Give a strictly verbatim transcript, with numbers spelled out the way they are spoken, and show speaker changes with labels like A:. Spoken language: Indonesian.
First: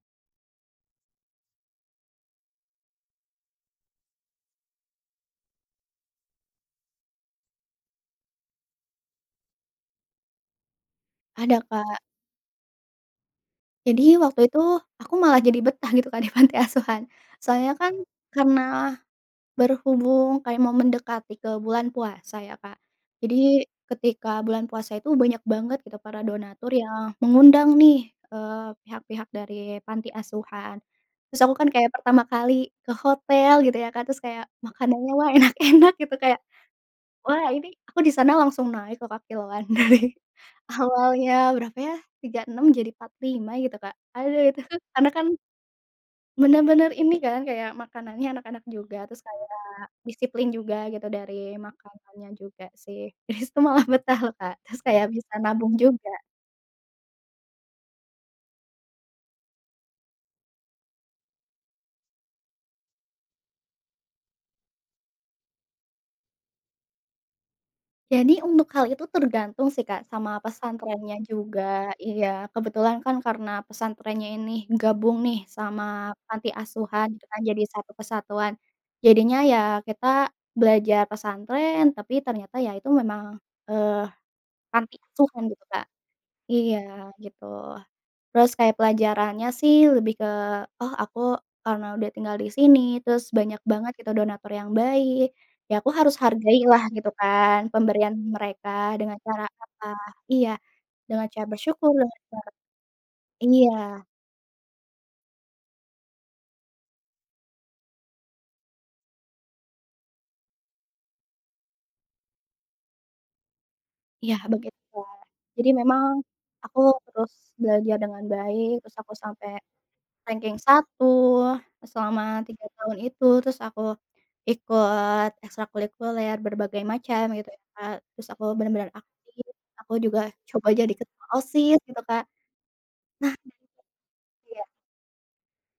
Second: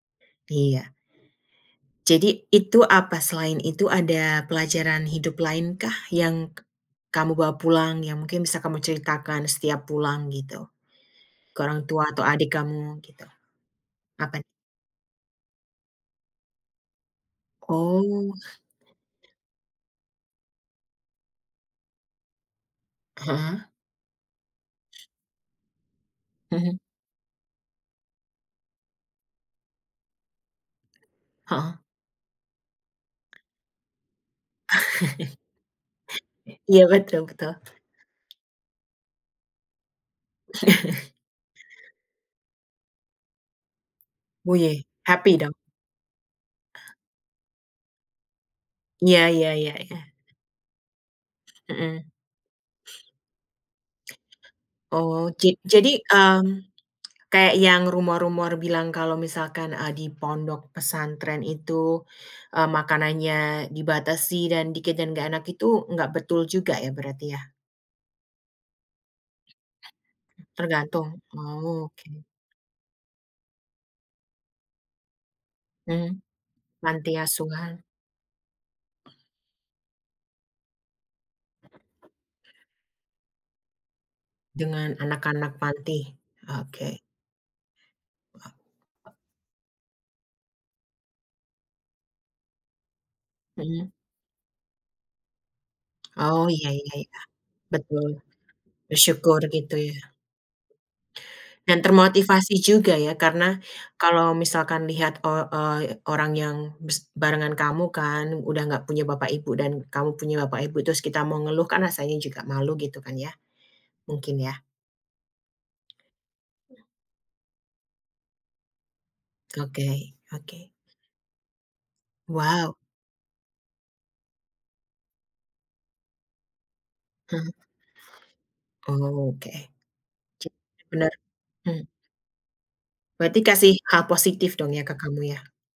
A: Iya. Jadi, itu, apa selain itu ada pelajaran hidup lainkah, yang kamu bawa pulang, yang mungkin bisa kamu ceritakan setiap pulang, gitu,
B: Ada,
A: ke orang
B: Kak.
A: tua atau adik kamu, gitu?
B: Jadi,
A: Apa n
B: waktu itu, aku malah jadi betah, gitu kan, di panti asuhan. Soalnya kan,
A: Oh.
B: karena berhubung kayak mau mendekati ke bulan puasa, ya, Kak. Jadi,
A: Heeh.
B: ketika bulan puasa itu, banyak banget, gitu, para donatur
A: Mhm.
B: yang mengundang nih, eee, pihak-pihak dari panti asuhan. Terus aku kan
A: Heeh.
B: kayak pertama kali ke hotel, gitu ya, Kak. Terus kayak, "Makanannya, wah, enak-enak," gitu. Kayak,
A: Iya, betul
B: wah,
A: betul.
B: ini aku di sana langsung naik, lo, Kak, kiloan. Dari, awalnya berapa ya tiga enam jadi empat lima, gitu, Kak. Aduh,
A: Woo
B: itu tuh,
A: yay.
B: karena kan,
A: Happy, dong?
B: bener-bener ini kan, kayak, makanannya enak-enak juga. Terus
A: Iya iya
B: kayak
A: iya iya.
B: disiplin juga, gitu, dari
A: Mhm.
B: makanannya juga, sih. Di situ malah betah, lo, Kak. Terus kayak
A: Oh,
B: bisa
A: ja
B: nabung
A: jadi,
B: juga.
A: mmm, kayak yang rumor-rumor bilang kalau misalkan, eee, di pondok pesantren itu, eee, makanannya dibatasi dan dikit dan nggak enak itu, nggak betul juga, ya, berarti ya?
B: Jadi, untuk hal itu tergantung sih, Kak, sama
A: Tergantung?
B: pesantrennya juga,
A: Oh, oke.
B: iya. Kebetulan kan, karena pesantrennya ini gabung nih, sama
A: Mmm,
B: panti asuhan,
A: panti
B: gitu kan, jadi
A: asuhan.
B: satu kesatuan. Jadinya ya, kita belajar pesantren, tapi ternyata, ya itu memang, eee, panti
A: Dengan
B: asuhan,
A: anak-anak
B: gitu, Kak.
A: panti?
B: Iya,
A: Oke.
B: gitu. Terus, kayak pelajarannya sih, lebih ke, "Oh, aku, karena udah tinggal di sini, terus banyak
A: Mhm.
B: banget, gitu, donatur yang baik, ya aku harus
A: Oh iya
B: hargailah,"
A: iya
B: gitu
A: iya.
B: kan,
A: Betul.
B: "pemberian mereka." Dengan
A: Bersyukur,
B: cara
A: gitu
B: apa?
A: ya.
B: Iya, dengan cara
A: Dan
B: bersyukur [unintelligible] Kak,
A: termotivasi juga, ya? Karena,
B: iya.
A: kalau misalkan lihat, eee eee, y orang yang bes barengan kamu, kan, udah nggak punya bapak ibu, dan kamu punya bapak ibu, terus kita mau ngeluh, kan rasanya juga malu, gitu kan, ya?
B: Iya,
A: Mungkin, ya.
B: begitu, Kak. Jadi memang, aku terus belajar dengan baik. Terus aku sampai
A: Oke
B: ranking
A: oke.
B: satu e selama tiga
A: Wow.
B: tahun itu. Terus aku ikut ekstrakulikuler berbagai macam, gitu
A: Mhm.
B: ya, Kak. Terus aku bener-bener
A: Oh,
B: aktif,
A: oke.
B: aku juga
A: Ja
B: coba jadi
A: benar
B: ketua OSIS,
A: hmm.
B: gitu Kak.
A: Berarti kasih hal
B: Nah.
A: positif,
B: Iya.
A: dong ya, ke kamu, ya?